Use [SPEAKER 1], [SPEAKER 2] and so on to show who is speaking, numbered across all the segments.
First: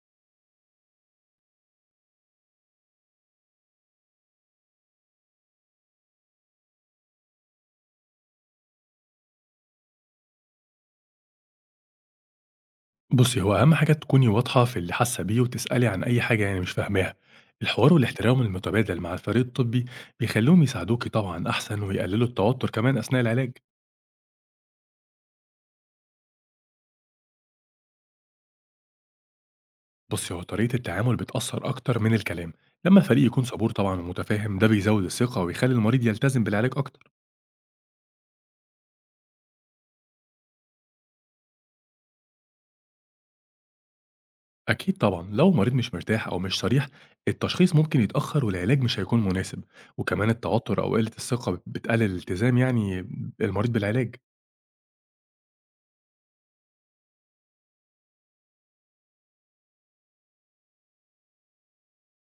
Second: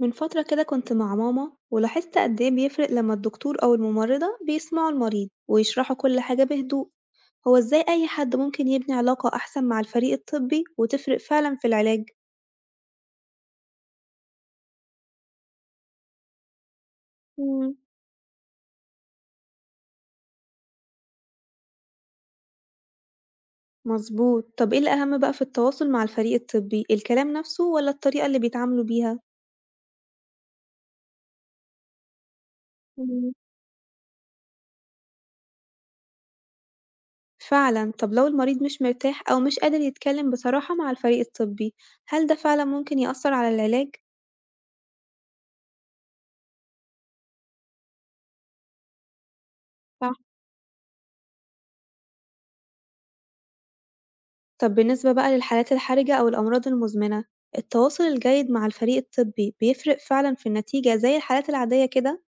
[SPEAKER 1] من فترة كده كنت مع ماما ولاحظت قد إيه بيفرق لما الدكتور أو الممرضة بيسمعوا المريض ويشرحوا كل حاجة بهدوء، هو إزاي أي حد ممكن يبني علاقة أحسن مع الفريق الطبي وتفرق فعلا في العلاج؟
[SPEAKER 2] بُصّي، هو أهم حاجة تكوني واضحة في اللي حاسة بيه وتسألي عن أي حاجة يعني مش فاهماها،
[SPEAKER 1] مم.
[SPEAKER 2] الحوار والاحترام المتبادل مع الفريق الطبي بيخلّوهم يساعدوكِ طبعًا أحسن ويقللوا التوتر كمان أثناء العلاج.
[SPEAKER 1] مظبوط، طب إيه الأهم بقى في التواصل مع الفريق الطبي، الكلام نفسه ولا الطريقة اللي بيتعاملوا بيها؟
[SPEAKER 2] بُصّي، هو طريقة التعامل بتأثّر أكتر من الكلام، لمّا الفريق
[SPEAKER 1] مم.
[SPEAKER 2] يكون صبور طبعًا ومتفاهم ده بيزوّد الثقة ويخلّي المريض يلتزم بالعلاج أكتر.
[SPEAKER 1] فعلا، طب لو المريض مش مرتاح أو مش قادر يتكلم بصراحة مع الفريق الطبي، هل ده فعلا ممكن يأثر على العلاج؟
[SPEAKER 2] أكيد طبعًا لو المريض مش مرتاح أو مش صريح، التشخيص ممكن يتأخر والعلاج مش هيكون مناسب، وكمان التوتر أو قلة الثقة بتقلل الالتزام يعني المريض بالعلاج.
[SPEAKER 1] طب بالنسبة بقى للحالات الحرجة أو الأمراض المزمنة، التواصل الجيد مع الفريق الطبي بيفرق فعلًا في النتيجة زي الحالات العادية كده؟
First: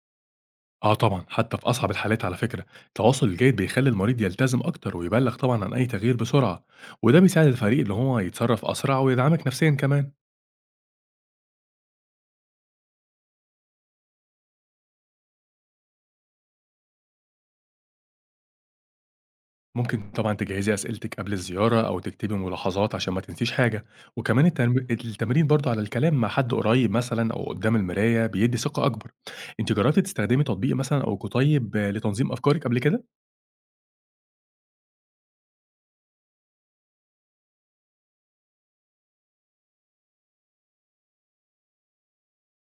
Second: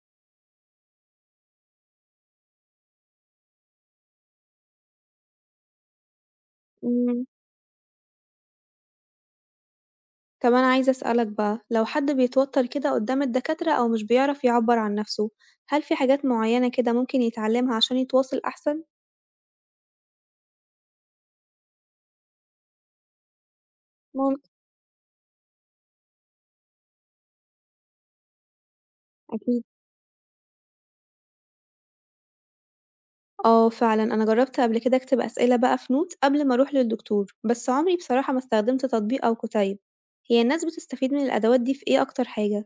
[SPEAKER 2] آه طبعًا، حتى في أصعب الحالات على فكرة، التواصل الجيد بيخلّي المريض يلتزم أكتر ويبلّغ طبعًا عن أي تغيير بسرعة، وده
[SPEAKER 1] إمم،
[SPEAKER 2] بيساعد الفريق إن هو يتصرّف أسرع ويدعمك نفسيًا كمان.
[SPEAKER 1] طب أنا عايزة أسألك بقى لو حد بيتوتر كده قدام الدكاترة أو مش بيعرف يعبّر عن نفسه، هل في حاجات معينة كده ممكن يتعلمها عشان يتواصل أحسن؟
[SPEAKER 2] ممكن طبعًا تجهّزي أسئلتِك قبل الزيارة أو تكتبي ملاحظات عشان ما تنسيش حاجة، وكمان
[SPEAKER 1] ممكن،
[SPEAKER 2] التمرين برضه على الكلام مع حد قريب مثلًا أو قدّام المراية بيدّي ثقة أكبر.
[SPEAKER 1] أكيد.
[SPEAKER 2] أنتِ جرّبتِ تستخدمي تطبيق مثلًا أو كتيب لتنظيم أفكارِك قبل كده؟
[SPEAKER 1] آه فعلًا أنا جربت قبل كده أكتب أسئلة بقى في نوت قبل ما أروح للدكتور، بس عمري بصراحة ما استخدمت تطبيق أو كتيب، هي الناس بتستفيد من الأدوات دي في إيه أكتر حاجة؟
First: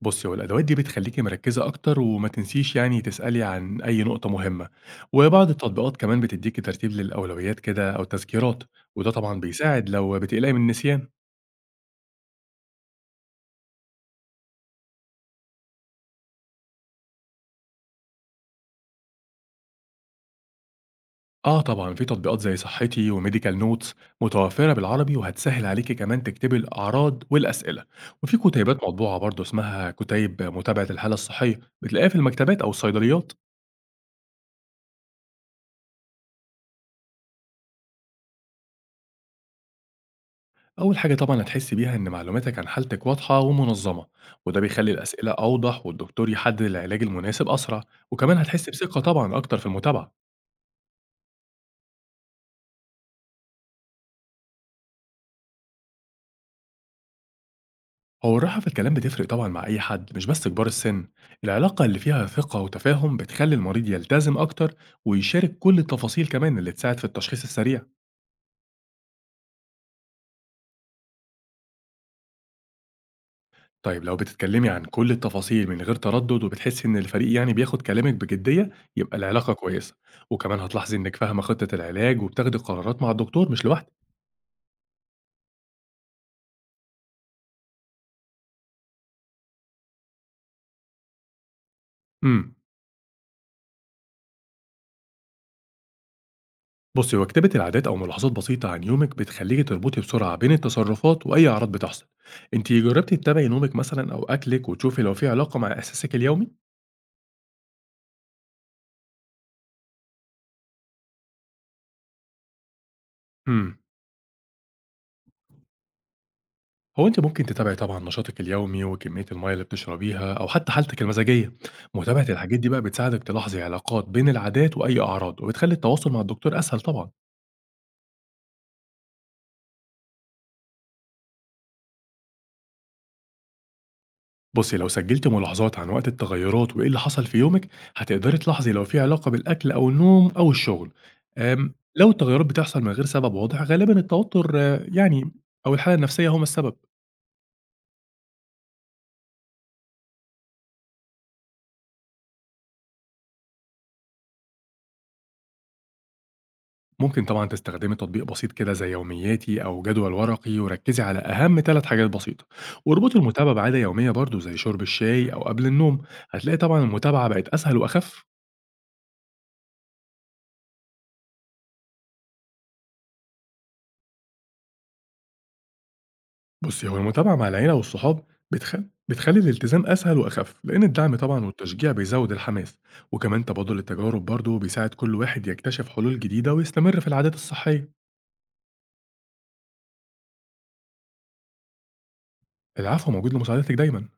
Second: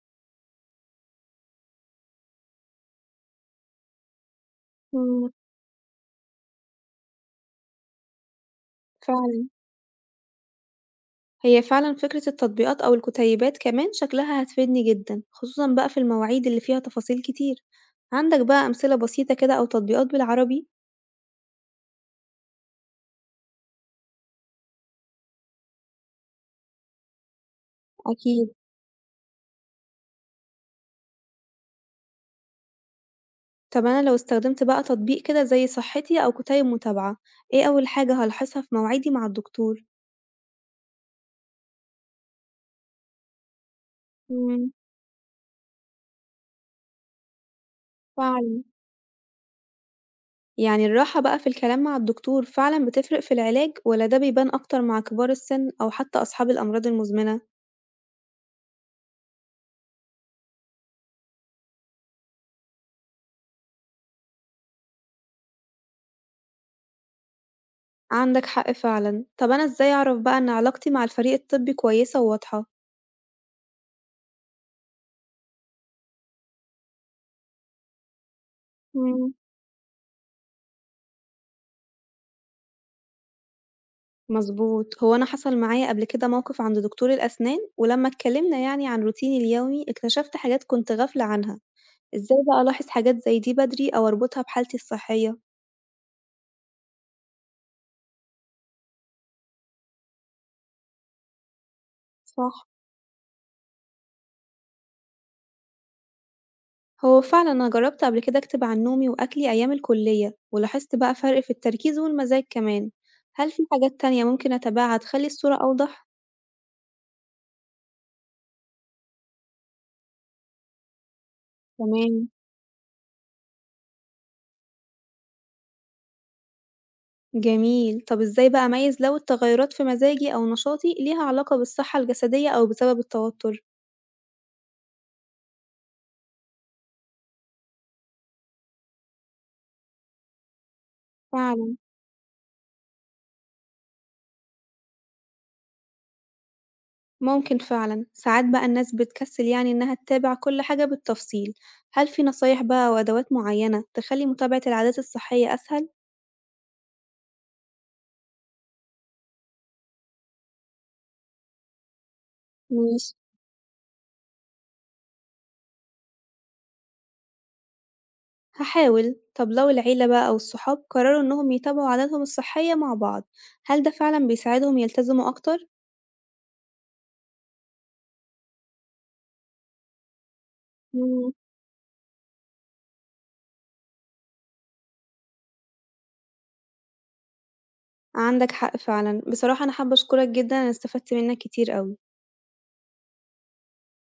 [SPEAKER 2] بُصّي، هو الأدوات دي بتخلّيكِ مركّزة أكتر وما تنسيش يعني تسألي عن أي نقطة مهمة،
[SPEAKER 1] إمم،
[SPEAKER 2] وبعض التطبيقات كمان بتدّيكِ ترتيب للأولويات كده أو تذكيرات، وده طبعًا
[SPEAKER 1] فعلًا.
[SPEAKER 2] بيساعد لو بتقلقي من النسيان.
[SPEAKER 1] هي فعلًا فكرة التطبيقات أو الكتيبات كمان شكلها هتفيدني جدًا، خصوصًا بقى في المواعيد اللي فيها تفاصيل كتير. عندك بقى أمثلة بسيطة كده أو تطبيقات بالعربي؟
[SPEAKER 2] آه طبعًا، في تطبيقات زي صحتي وmedical notes متوفّرة بالعربي وهتسهّل عليكِ كمان تكتبي الأعراض والأسئلة، وفي
[SPEAKER 1] أكيد.
[SPEAKER 2] كُتيبات مطبوعة برضه اسمها كُتيب متابعة الحالة الصحية، بتلاقيها في المكتبات أو الصيدليات.
[SPEAKER 1] طب أنا لو استخدمت بقى تطبيق كده زي صحتي أو كتيب متابعة، إيه أول حاجة هالاحظها في مواعيدي مع الدكتور؟
[SPEAKER 2] أول حاجة طبعًا هتحسي بيها إن معلوماتك عن حالتك واضحة ومنظمة، وده
[SPEAKER 1] إمم،
[SPEAKER 2] بيخلي الأسئلة أوضح والدكتور يحدد العلاج المناسب أسرع، وكمان
[SPEAKER 1] فعلًا.
[SPEAKER 2] هتحس بثقة طبعًا أكتر في المتابعة.
[SPEAKER 1] يعني الراحة بقى في الكلام مع الدكتور فعلًا بتفرق في العلاج والّا ده بيبان أكتر مع كبار السن أو حتى أصحاب الأمراض المزمنة؟
[SPEAKER 2] هو الراحة في الكلام بتفرق طبعًا مع أي حد مش بس كبار السن، العلاقة اللي فيها ثقة وتفاهم بتخلي المريض يلتزم أكتر ويشارك كل التفاصيل كمان اللي تساعد في التشخيص السريع.
[SPEAKER 1] عندك حق فعلًا. طب أنا إزاي أعرف بقى إن علاقتي مع الفريق الطبي كويسة وواضحة؟
[SPEAKER 2] طيب لو بتتكلمي عن كل التفاصيل من غير تردد وبتحسي إن الفريق يعني بياخد كلامك بجدية يبقى
[SPEAKER 1] إمم،
[SPEAKER 2] العلاقة كويسة، وكمان هتلاحظي إنك فاهمة خطة العلاج وبتاخدي قرارات مع الدكتور مش لوحدك.
[SPEAKER 1] مضبوط. هو أنا حصل معايا قبل كده موقف عند دكتور الأسنان، ولمّا اتكلمنا يعني عن روتيني اليومي، اكتشفت حاجات كنت غافلة عنها. إزاي
[SPEAKER 2] امم
[SPEAKER 1] بقى ألاحظ حاجات زي دي بدري أو أربطها بحالتي الصحية؟
[SPEAKER 2] بصي هو كتابة العادات أو ملاحظات بسيطة عن يومك بتخليكي تربطي بسرعة بين التصرفات وأي أعراض بتحصل.
[SPEAKER 1] صح،
[SPEAKER 2] أنت جربتي تتابعي نومك مثلا أو أكلك وتشوفي لو في علاقة مع إحساسك اليومي؟
[SPEAKER 1] هو فعلًا أنا جربت قبل كده أكتب عن نومي وأكلي أيام الكلية، ولاحظت بقى فرق في التركيز والمزاج كمان. هل في
[SPEAKER 2] امم
[SPEAKER 1] حاجات تانية ممكن أتابعها تخلي الصورة أوضح؟
[SPEAKER 2] هو أنت ممكن تتابعي طبعا نشاطك اليومي وكمية المية اللي بتشربيها أو حتى حالتك المزاجية. متابعة
[SPEAKER 1] تمام،
[SPEAKER 2] الحاجات دي بقى بتساعدك تلاحظي علاقات بين العادات وأي أعراض وبتخلي التواصل مع الدكتور أسهل طبعا.
[SPEAKER 1] جميل. طب إزاي بقى أميز لو التغيرات في مزاجي أو نشاطي ليها علاقة بالصحة الجسدية أو بسبب التوتر؟
[SPEAKER 2] بصي لو سجلت ملاحظات عن وقت التغيرات وإيه اللي حصل في يومك هتقدري تلاحظي لو في علاقة بالأكل أو النوم أو الشغل، أم
[SPEAKER 1] فعلًا.
[SPEAKER 2] لو التغيرات بتحصل من غير سبب واضح غالبا التوتر يعني أو الحالة النفسية هما السبب.
[SPEAKER 1] ممكن فعلًا، ساعات بقى الناس بتكسل يعني إنها تتابع كل حاجة بالتفصيل، هل في نصايح بقى أو أدوات معينة تخلي متابعة العادات الصحية أسهل؟
[SPEAKER 2] ممكن طبعا تستخدمي تطبيق بسيط كده زي يومياتي أو جدول ورقي وركزي على أهم ثلاث حاجات بسيطة،
[SPEAKER 1] ماشي،
[SPEAKER 2] واربطي المتابعة بعادة يومية برضو زي شرب الشاي أو قبل النوم، هتلاقي طبعا المتابعة بقت أسهل وأخف.
[SPEAKER 1] هحاول، طب لو العيلة بقى أو الصحاب قرروا إنهم يتابعوا عاداتهم الصحية مع بعض، هل ده فعلًا بيساعدهم يلتزموا أكتر؟
[SPEAKER 2] بُصّي، هو المتابعة مع العيلة والصحاب بتخ بتخلّي الالتزام أسهل وأخف، لإن الدعم
[SPEAKER 1] إمم،
[SPEAKER 2] طبعًا والتشجيع بيزوّد الحماس، وكمان تبادل التجارب برضه بيساعد كل واحد يكتشف حلول جديدة ويستمر في العادات الصحية.
[SPEAKER 1] عندك حق فعلًا، بصراحة أنا حابة أشكرك جدًا أنا استفدت منك كتير أوي.
[SPEAKER 2] العفو، موجود لمساعدتِك دايمًا.